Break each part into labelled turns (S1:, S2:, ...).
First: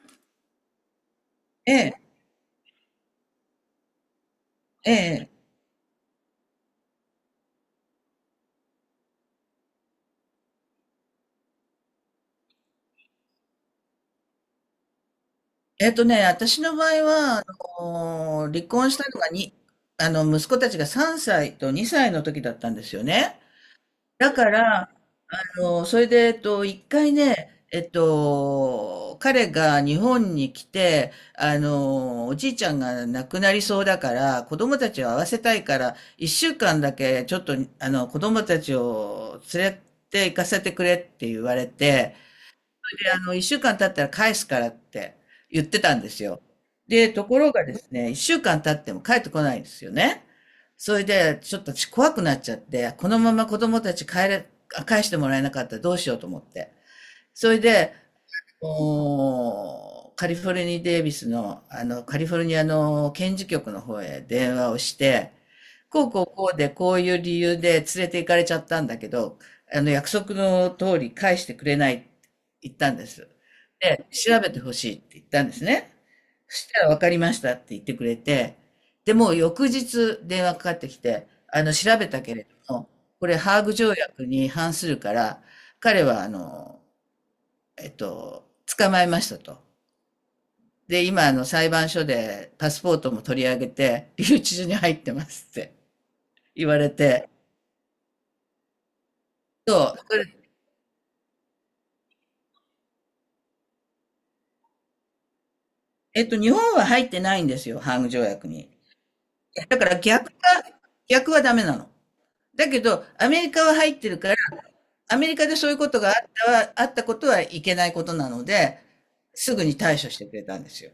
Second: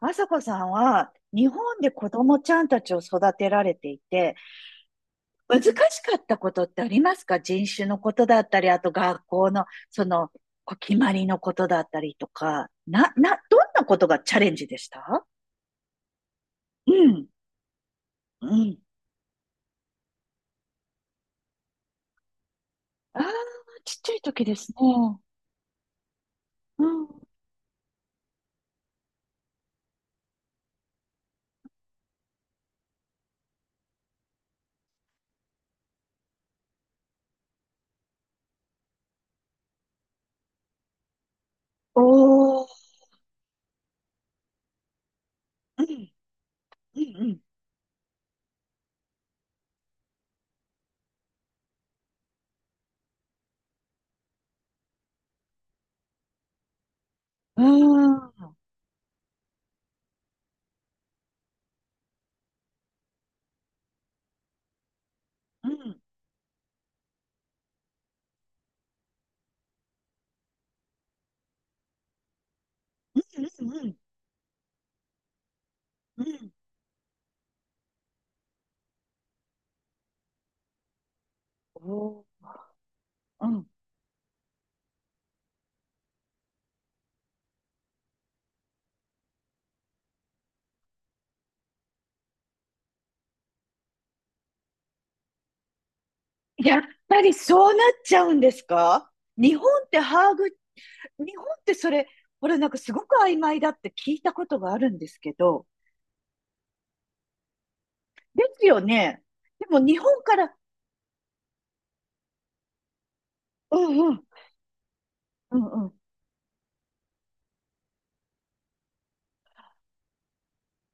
S1: あさこさんは日
S2: え
S1: 本で
S2: え、
S1: 子供ちゃんたちを育てられていて、
S2: ええ。
S1: 難しかったことってありますか？人種のことだったり、あと学校のそのこう決まりのことだったりとか、どんなことがチャレンジでした？
S2: 私の場
S1: う
S2: 合
S1: ん、
S2: は、
S1: う
S2: 離
S1: ん。
S2: 婚したのがに、あの、息子たちが3歳と2歳の時だったんですよ
S1: ああ、
S2: ね。
S1: ちっちゃい
S2: だ
S1: 時
S2: か
S1: ですね。
S2: ら、あの、それで、えっと、一
S1: うん。
S2: 回ね、彼が日本に来て、おじいちゃんが亡くなりそうだから、子供たちを会わせたいから、一週間だけ、ちょっと、あの、子供たちを連れて行かせてくれって言われて、
S1: おー、
S2: で、あの、一週間経ったら返すからって言って
S1: う
S2: たんで
S1: ん、
S2: すよ。
S1: う
S2: で、とこ
S1: ん、
S2: ろがですね、一週間経っても帰ってこないんですよね。それで、ちょっと私怖くなっちゃって、このまま子供たち帰れ、返してもらえなかったらどうしようと思って。それ
S1: う
S2: で、
S1: ん。うーん、うん、
S2: もう、カリフォルニー・デイビスの、あの、カリフォルニアの検事局の方へ電話をして、
S1: うん、
S2: こうこうこうでこういう理由で連れて行かれちゃったんだけど、約束の通り返してくれないって言ったんです。
S1: うん、うん。
S2: で、調べてほしいって言ったんですね。
S1: うん。
S2: そしたら分かりましたって言ってくれて、で、もう翌日電話かかってきて、調べた
S1: お
S2: けれ
S1: ー、
S2: ども、これ
S1: う
S2: ハー
S1: ん。
S2: グ条約に反するから、彼はえっと、捕まえましたと。で、今、裁判所でパスポートも取り上げて、留置所に入ってますって言
S1: や
S2: わ
S1: っ
S2: れ
S1: ぱ
S2: て、
S1: りそうなっちゃうんですか？日本っ
S2: そ
S1: て
S2: う、そ
S1: ハーグ、
S2: れ
S1: 日本ってそれ、これなんかすごく曖昧だって聞いたことがあるんですけど。
S2: えっと、日本は入ってないんですよ、ハーグ条
S1: で
S2: 約
S1: す
S2: に。
S1: よね。で
S2: だ
S1: も
S2: か
S1: 日
S2: ら
S1: 本
S2: 逆が、
S1: から、
S2: 逆はダメなの。だけど、アメリカは
S1: う
S2: 入
S1: ん
S2: って
S1: う
S2: る
S1: ん、
S2: から、アメリカで
S1: う
S2: そういう
S1: ん
S2: こ
S1: う
S2: とがあったは、あったことはいけないことなので、すぐに対処してくれたんですよ。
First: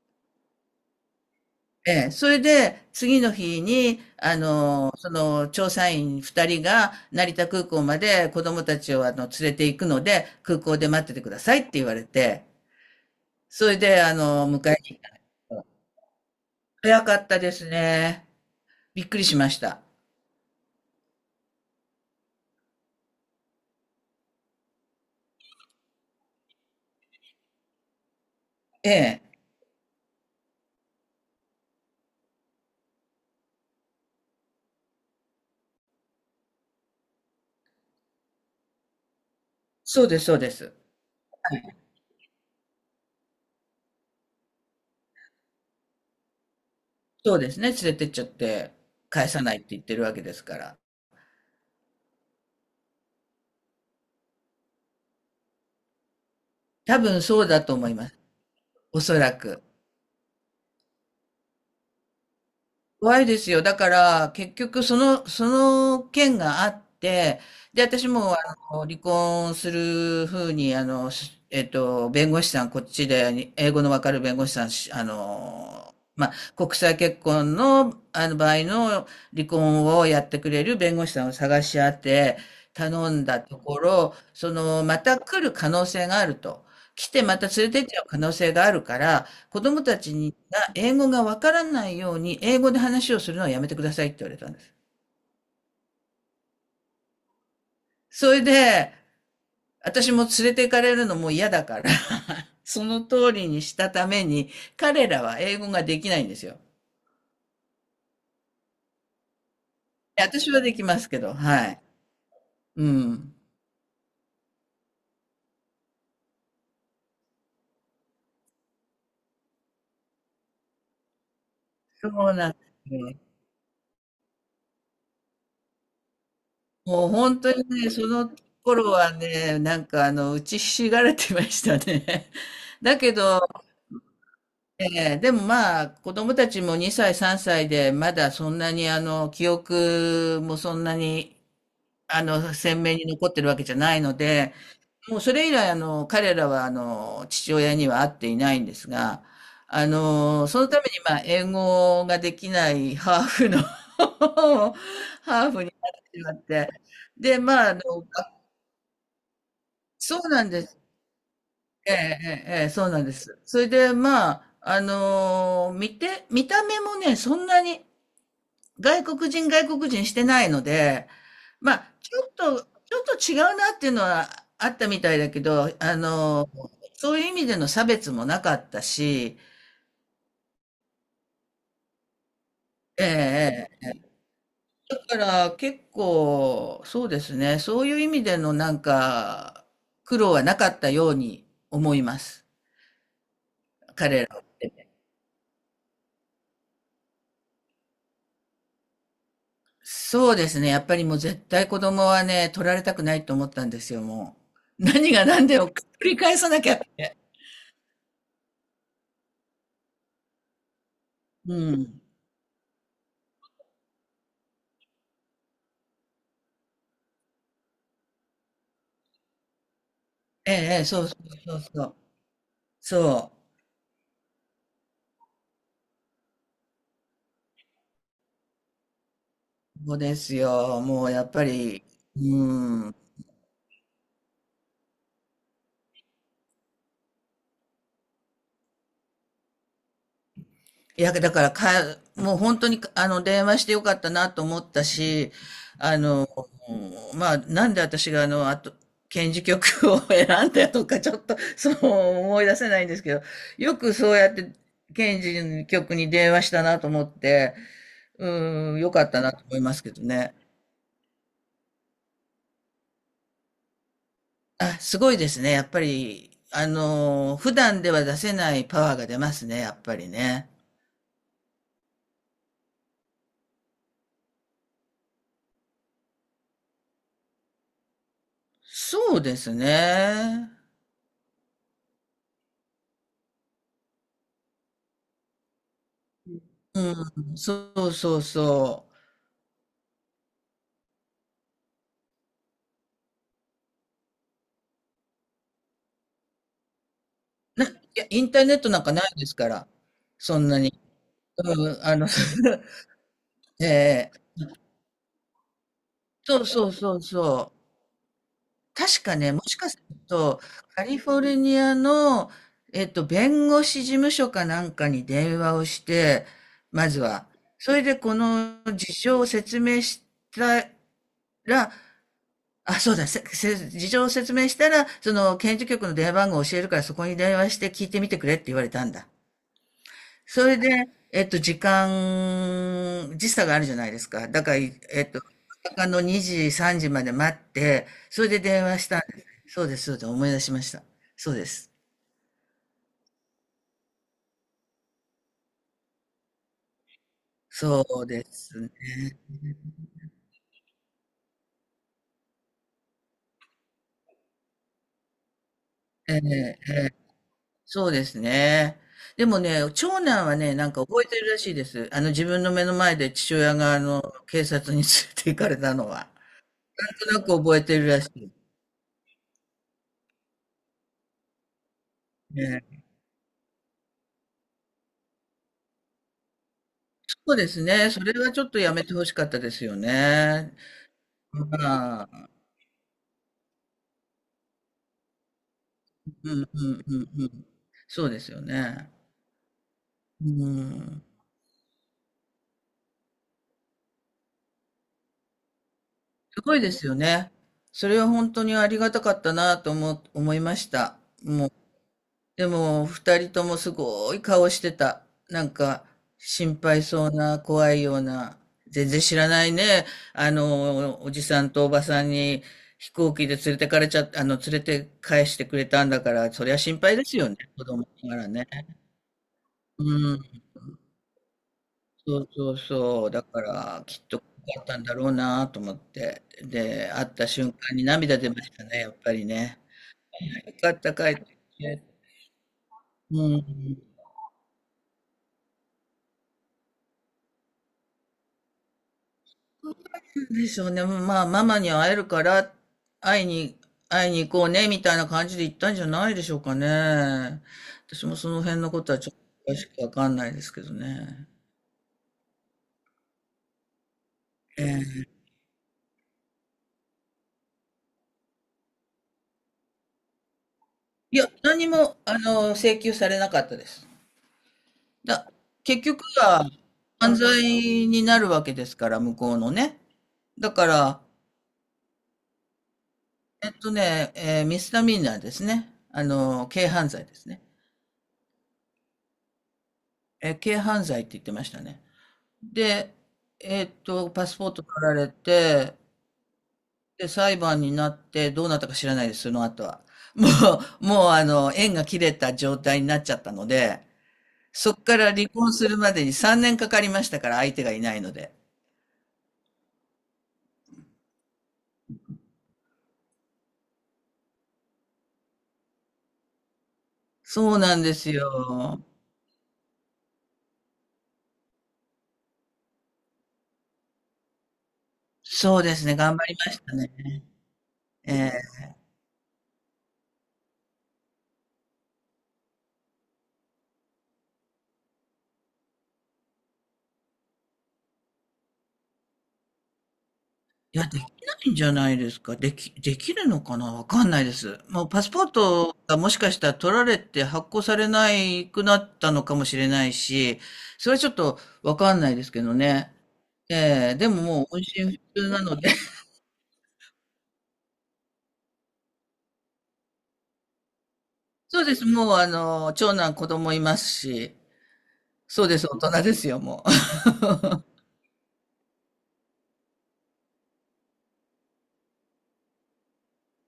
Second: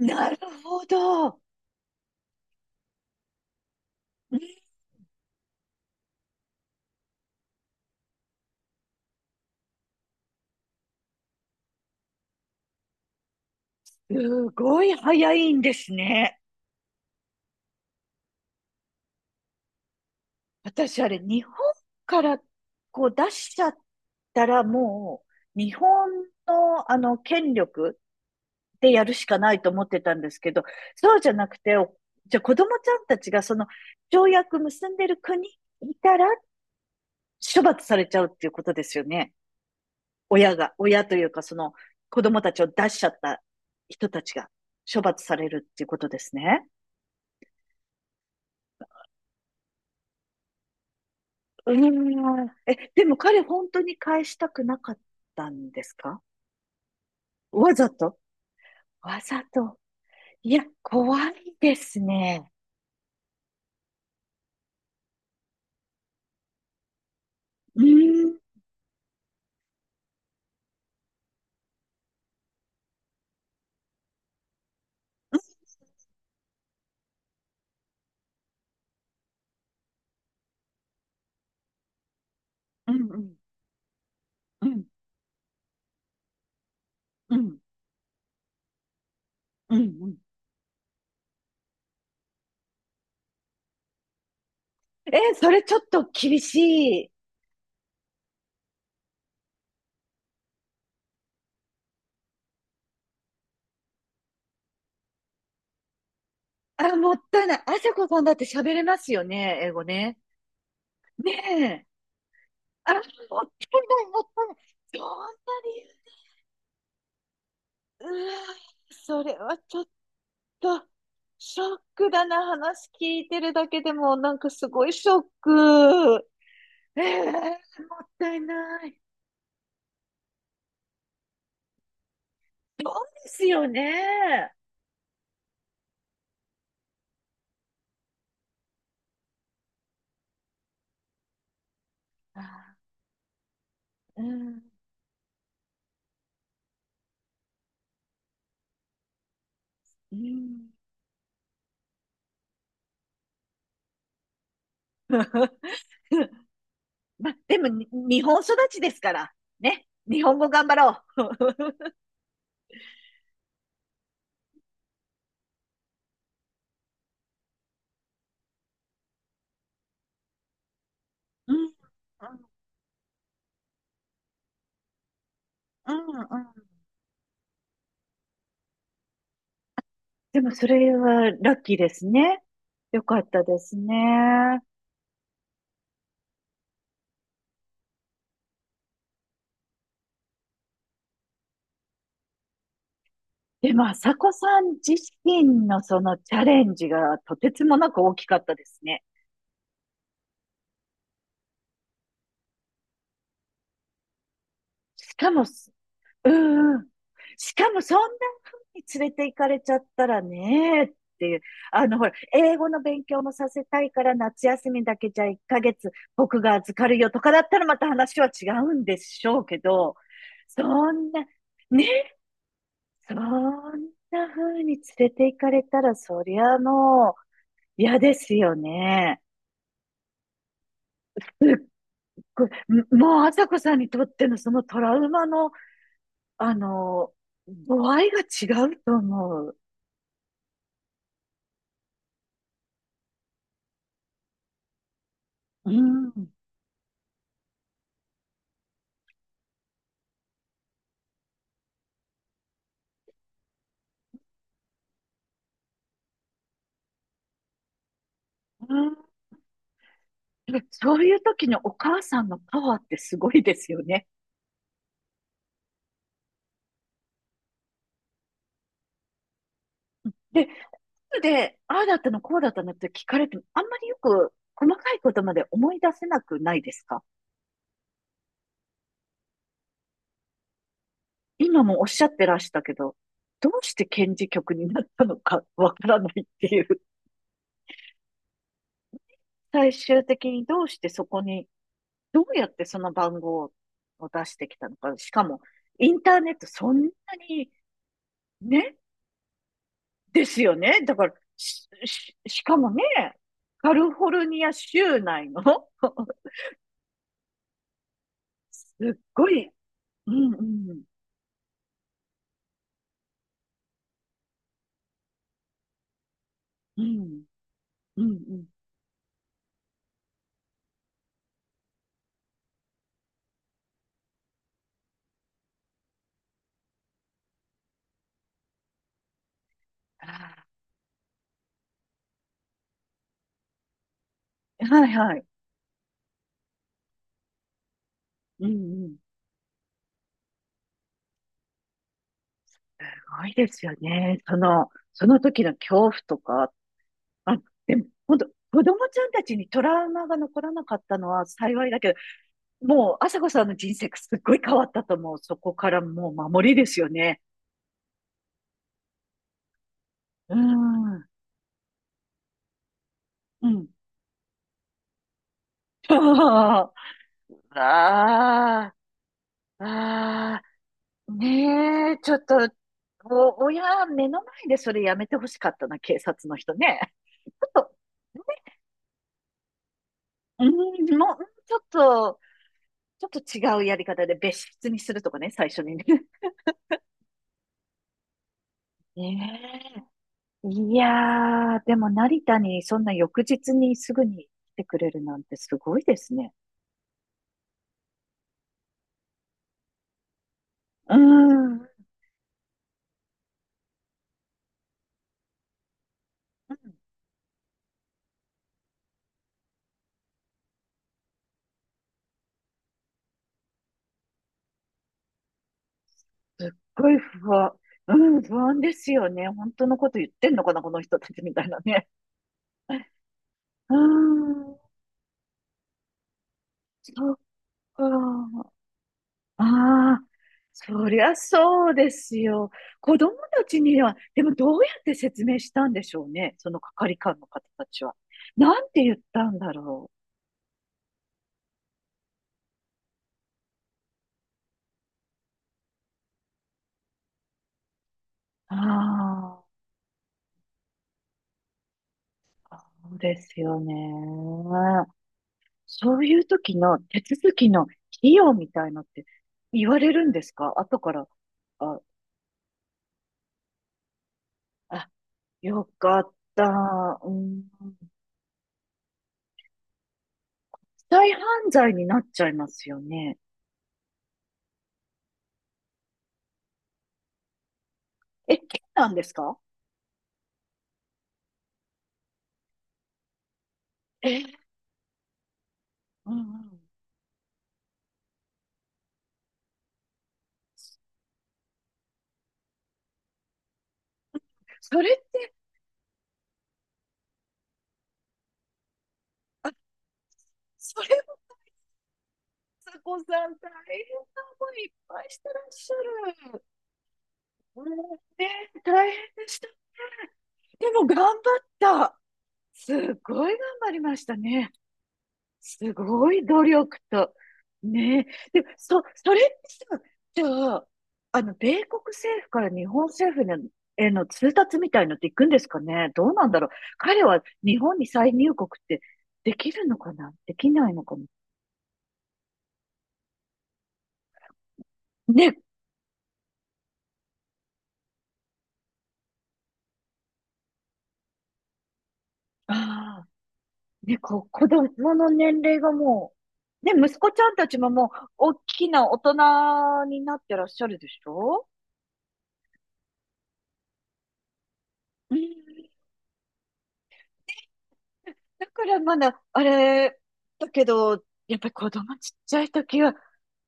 S1: ん。なるほど。
S2: ええ、それで、次の日に、調査員2人が成田空港まで子供たちを、連れて行くので、空港で待っててくださいって言われて、それで、あの、
S1: す
S2: 迎え
S1: ごい
S2: に、
S1: 早いんですね。
S2: 早かったですね。びっくりしました。
S1: 私あれ、日本からこう出しちゃったらもう、日本のあの権力
S2: え
S1: でやる
S2: え、
S1: しかないと思ってたんですけど、そうじゃなくて、お、じゃあ子供ちゃんたちがその条約結んでる国いたら、処罰されちゃうっていうことですよね。
S2: そうです、そうで
S1: 親
S2: す。
S1: が、親というかその子供たちを出しちゃった人たちが処罰されるっていうことですね。
S2: そうですね、連れてっちゃって、返さないって言ってるわけですから。
S1: うーん。え、でも彼本当に返したくなかったんですか？
S2: 多分そうだ
S1: わ
S2: と思
S1: ざ
S2: いま
S1: と？
S2: す。おそ
S1: わ
S2: ら
S1: ざ
S2: く。
S1: と。いや、怖いですね。
S2: 怖いですよ。だから、結局、その件があって、
S1: う
S2: で、私
S1: ー
S2: も、
S1: ん。
S2: 離婚するふうに、あの、しえっと、弁護士さん、こっちで、に英語のわかる弁護士さん、しあの、まあ、国際結婚の、場合の離婚をやってくれる弁護士さんを探し当て、
S1: うん
S2: 頼
S1: う
S2: ん
S1: ん
S2: だところ、そ
S1: う
S2: の、
S1: ん
S2: また来る可能性があると。来て
S1: う
S2: また
S1: ん
S2: 連れてっちゃう可能性があるから、子
S1: うん
S2: 供た
S1: う
S2: ち
S1: ん。
S2: に英語がわからないように、英語で話をするのはやめてくださいって言われたんです。
S1: え、それちょっと厳しい。
S2: それで、私も連れて行かれるのも嫌だから その通りにしたために、彼らは英語ができないんですよ。
S1: あ、もったいない。あさこさんだって喋れますよね、英語ね。
S2: 私はできますけ
S1: ね
S2: ど、はい。
S1: え。
S2: う
S1: あ、もったい
S2: ん。
S1: ない、もったいない。そんなに、うわ、それはちょっと、ショッ
S2: そ
S1: クだ
S2: う
S1: な、
S2: なんで
S1: 話
S2: すね。
S1: 聞いてるだけでも、なんかすごいショック。え
S2: もう
S1: え、
S2: 本当にね、
S1: も
S2: そ
S1: っ
S2: の
S1: たいない。
S2: 頃
S1: で
S2: はね、打ちひしがれてましたね。だけど、
S1: すよね。
S2: ええ、でもまあ、子供たちも2歳、3歳で、まだそんなに、記憶もそんなに、
S1: あ、
S2: 鮮明に残ってるわけじゃないの
S1: う
S2: で、
S1: ん、
S2: もうそれ以来、彼らは、父親には会っていないんですが、
S1: う
S2: その
S1: ん。
S2: ために、まあ、英語ができないハーフを 始まって、
S1: まあ、
S2: で、
S1: でも
S2: まあ、あの、
S1: に、日本育ちですから、ね。
S2: そ
S1: 日
S2: う
S1: 本
S2: な
S1: 語
S2: んで
S1: 頑張
S2: す。
S1: ろ
S2: ええ、ええ、ええそうなんです。それで、見た目もね、そんなに、外国人外国人してないので、
S1: う。うん、
S2: まあ、
S1: うん、
S2: ちょっと違うなっていうのはあったみたいだけど、
S1: うん。うん。
S2: そういう意味での差別もなかったし、
S1: でも、それはラッキーですね。よかったです
S2: ええ
S1: ね。
S2: だから結構、そうですね、そういう意味でのなんか、苦労はなかったように思います。
S1: でも、朝子さん自身のそのチャレンジがとてつもなく大きかったですね。
S2: そうですね、やっぱりもう絶対子供はね、取られたくないと思ったんですよ、もう。何
S1: し
S2: が
S1: かも
S2: 何でも
S1: す、
S2: 繰り
S1: う
S2: 返さなき
S1: ん
S2: ゃ
S1: う
S2: っ
S1: ん。
S2: て。
S1: しかも、そんなに連れて行かれちゃったらね、っていう。
S2: うん。
S1: ほら、英語の勉強もさせたいから、夏休みだけじゃ1ヶ月僕が預かるよとかだったらまた話は違うんでしょうけど、
S2: ええ、ええ
S1: そ
S2: そう
S1: ん
S2: そ
S1: な、
S2: うそうそう。
S1: ね、そん
S2: そ
S1: な風に連れて行かれたら、そりゃもう嫌ですよね。
S2: う。そうですよ。もうやっぱり、う
S1: こ
S2: ん。
S1: れもう、あさこさんにとってのそのトラウマの、あの、度合いが違うと思う。
S2: いや、だからか、もう本当に、電話してよかったなと思ったし、
S1: う
S2: あ
S1: ん。う
S2: の、
S1: ん。
S2: なんで私があの、あと、検事局を 選んだとか、ちょっと思い出せないんですけど、よくそうやって、検事局に電話したなと思って、うん、よかったなと思いますけどね。
S1: で、そういう時のお母さんのパワーってすごいですよね。
S2: あ、すごいですね。やっぱり、普段では出せないパワーが出ますね、やっぱり
S1: で、
S2: ね。
S1: で、ああだったの、こうだったのって聞かれても、あんまりよく細かいことまで思い出せなくないですか？
S2: そうですね。
S1: 今もおっしゃってらしたけど、どうして検事局になったのかわからないっていう。
S2: うん、そうそうそ
S1: 最終的にどうしてそこに、どうやってその番号を出してきたのか。しかも、インターネットそんなに、
S2: う。いや、インターネット
S1: ね、
S2: なんかないですから、
S1: で
S2: そ
S1: す
S2: ん
S1: よ
S2: なに。
S1: ね。だから、
S2: うん。
S1: しかもね、カリフォ
S2: え
S1: ル
S2: え
S1: ニア州内の
S2: そうそうそうそう。
S1: すっ
S2: 確か
S1: ご
S2: ね、も
S1: い、
S2: しかする
S1: うん
S2: と、
S1: うん、
S2: カリフォルニアの、弁護士事務所かなんかに電話をして、
S1: う
S2: まず
S1: ん、
S2: は。それで
S1: うん、
S2: こ
S1: うん。
S2: の事情を説明したら、あ、そうだ、事情を説明したら、その、検事局の電話番号を教えるから、そこに電話して聞いてみてくれって言われたんだ。それで、時差があるじゃないですか。だから、い
S1: はい
S2: えっ
S1: は
S2: と、
S1: い。
S2: 夜中の2時、3時まで待って、それで
S1: う
S2: 電話
S1: んう
S2: し
S1: ん。
S2: たんです。そうです、そうです、思い出しました。そうです。
S1: すごいですよね。その、その時の恐怖とか。あ、で
S2: そ
S1: も、
S2: う
S1: 本
S2: で
S1: 当
S2: す
S1: 子
S2: ね。
S1: 供ちゃんたちにトラウマが残らなかったのは幸いだけど、もう、朝子さんの人生すっごい変わったと思う。そこからもう
S2: え
S1: 守りで
S2: え、
S1: すよね。
S2: そうですね。でもね、長男
S1: うー
S2: はね、なんか覚え
S1: ん。
S2: てるらしいです。自分の目の前で父
S1: う
S2: 親
S1: ん。
S2: が、警察に連れて行かれたの は。
S1: ああ、
S2: なんとなく覚えてるらしい。
S1: ああ、ねえ、ちょっと、
S2: ね。
S1: お、親、目の前でそれやめてほしかったな、警察の人ね。ち
S2: そうで
S1: ょっ
S2: す
S1: と、
S2: ね。それはちょっとやめて欲しかったですよ
S1: うん、
S2: ね。
S1: もう、うんちょっ
S2: ま
S1: と、
S2: あ、
S1: ちょっと違うやり方で別室にするとかね、最初にね。
S2: うんうんうんうん。そうですよね。
S1: ね
S2: う
S1: え。い
S2: ん。
S1: やー、でも成田にそんな翌日にすぐに来てくれるなんてすごいですね。
S2: すごいですよね。それは本当にありがたかったなと思いまし
S1: う
S2: た。
S1: ん。うん。
S2: でも、二人ともすごい顔してた。なんか、心配そうな、怖いような、全然知らないね。おじさんとおばさんに飛行機で連れてかれちゃっあの、連れて返してくれたんだから、そ
S1: すっ
S2: りゃ心
S1: ご
S2: 配
S1: い
S2: ですよ
S1: 不
S2: ね、
S1: 安。
S2: 子供
S1: う
S2: なが
S1: ん、
S2: ら
S1: 不
S2: ね。
S1: 安ですよね。本当の
S2: う
S1: こと言ってん
S2: ん、
S1: のかな、この人たちみたいなね。
S2: そうそうそう。だか
S1: う
S2: ら、きっと
S1: ん、
S2: 怖かったんだろうなと思って。で、会
S1: そ
S2: っ
S1: っ
S2: た瞬間に涙出ま
S1: か。
S2: したね、やっぱりね。
S1: ああ、
S2: よかっ
S1: そ
S2: た、
S1: り
S2: 帰
S1: ゃ
S2: ってき
S1: そう
S2: て。
S1: ですよ。子供
S2: う
S1: たちには、
S2: ん。
S1: でもどうやって説明したんでしょうね。その係官の方たちは。なんて言ったんだろ
S2: でしょうね。まあ、ママに会えるから、会いに、会いに行こうね、みたいな感じで行ったんじゃないでしょうかね。私もその
S1: う。
S2: 辺のことはちょっ
S1: あ
S2: と詳しくわかんないですけどね。
S1: あ、そうですよね。
S2: ええ
S1: そういう時の手続きの費用みたいのって言われるんですか？後から。
S2: いや、何
S1: あ、
S2: も、あの、請求されなかったです。
S1: あ、
S2: だ、
S1: よ
S2: 結
S1: か
S2: 局
S1: っ
S2: は、
S1: た。う
S2: 犯罪
S1: ん。
S2: になるわけですから、向こうのね。だか
S1: 再
S2: ら、
S1: 犯罪になっちゃいますよね。
S2: えっとね、えーミスタミナーですね。軽犯罪ですね。
S1: え、刑なんですか？
S2: 軽犯罪って言ってましたね。で、
S1: え、
S2: パスポート取られて、
S1: うんうん。
S2: で、裁判になってどうなったか知らないです、その後は。ももう縁が切れた状態になっちゃったので、そ
S1: そ
S2: こ
S1: れ
S2: か
S1: っ
S2: ら離
S1: て、
S2: 婚するまでに3年かかりましたから、相手がいないので。
S1: それも、つこさん大変な思いいっぱいしてらっしゃる。
S2: そう
S1: うん。
S2: なんです
S1: ね、
S2: よ。
S1: 大変でした。でも頑張った。すごい頑張りましたね。
S2: そう
S1: す
S2: ですね、
S1: ご
S2: 頑張
S1: い
S2: り
S1: 努
S2: ました
S1: 力
S2: ね。
S1: と、ね
S2: え
S1: え。で、
S2: え
S1: それってさ、じゃあ、あの、米国政府から日本政府への通達みたいのっていくんですかね？どうなんだろう。彼は日本に再入国ってできるのかな、できない
S2: い
S1: の
S2: や、
S1: か
S2: でき
S1: な？
S2: ないんじゃないですか。できるのかなわかんないです。もうパスポー
S1: ね、
S2: トがもしかしたら取られて発行されないくなったのかもしれないし、それはちょっとわかんないですけどね。
S1: ああ、
S2: ええ
S1: ね、
S2: でももう
S1: 子
S2: 音
S1: 供
S2: 信不
S1: の
S2: 通
S1: 年
S2: なの
S1: 齢
S2: で。
S1: が もう、ね、息子ちゃんたちももう、大きな大人になってらっしゃるでしょ？
S2: そうです。もう長男子供いますし、
S1: う
S2: そうで
S1: ん。
S2: す。大人ですよ、もう。
S1: だからまだ、あれ、だけど、やっぱり子供ちっちゃい時は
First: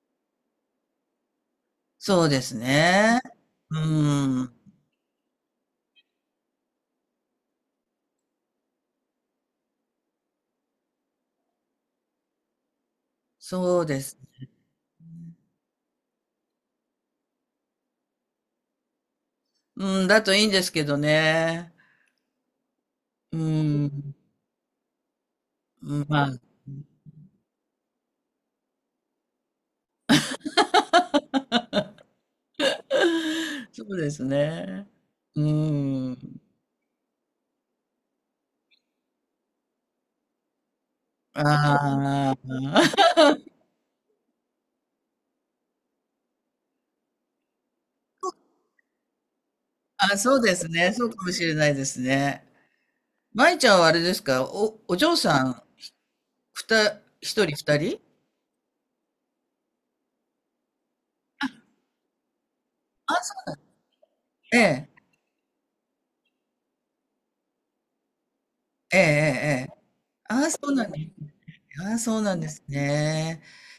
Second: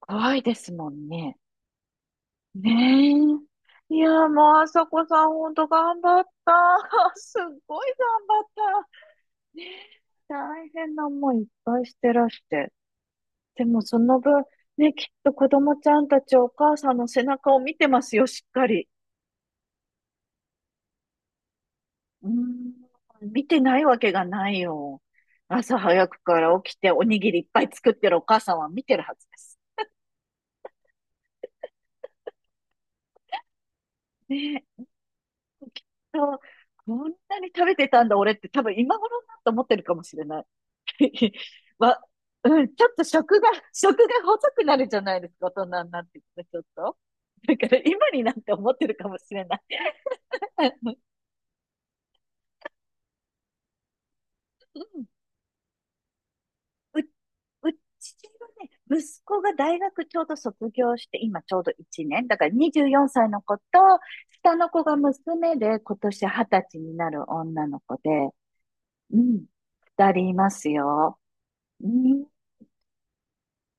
S1: 怖いですもんね。
S2: そうです
S1: ねえ。
S2: ね。う
S1: いや、もう、
S2: ん。
S1: あさこさん、ほんと頑張った。すっごい頑張った。ねえ、大変な思いいっぱいしてらして。でも、
S2: そう
S1: そ
S2: で
S1: の
S2: す。
S1: 分、ね、きっと子供ちゃんたちお母さんの背中を見てますよ、しっかり。
S2: うん、だといいんですけどね。
S1: うーん、
S2: う
S1: 見てないわけ
S2: ん。
S1: がないよ。朝
S2: うん
S1: 早く
S2: まあ、
S1: から起きておにぎりいっぱい作ってるお母さんは見てるはずです。
S2: そうです
S1: ねえ、
S2: ね。う
S1: きっ
S2: ー
S1: と、
S2: ん。
S1: こんなに食べてたんだ、俺って、多分今頃になって思ってるかもしれない。わ、
S2: ああ。
S1: うん、ちょっと食が、食が細くなるじゃないですか、大人になってきて、ちょっと。だから今になって思ってるかもしれない。
S2: あ、そうですね。そうかもしれないですね。舞ちゃんはあれですか、
S1: う
S2: お
S1: ん。
S2: 嬢さん、
S1: う、う
S2: 一人二人？
S1: ちはね、息子が大学ちょうど卒業して、今ちょうど1年。だから24歳の子と、下
S2: え
S1: の子
S2: え。
S1: が娘で、今年20歳になる女の子で、
S2: えええ
S1: うん、
S2: えええ。
S1: 二人い
S2: あ
S1: ま
S2: あ、そ
S1: す
S2: うなんです
S1: よ。
S2: ね。
S1: う
S2: ああ、そう
S1: ん
S2: なんですね。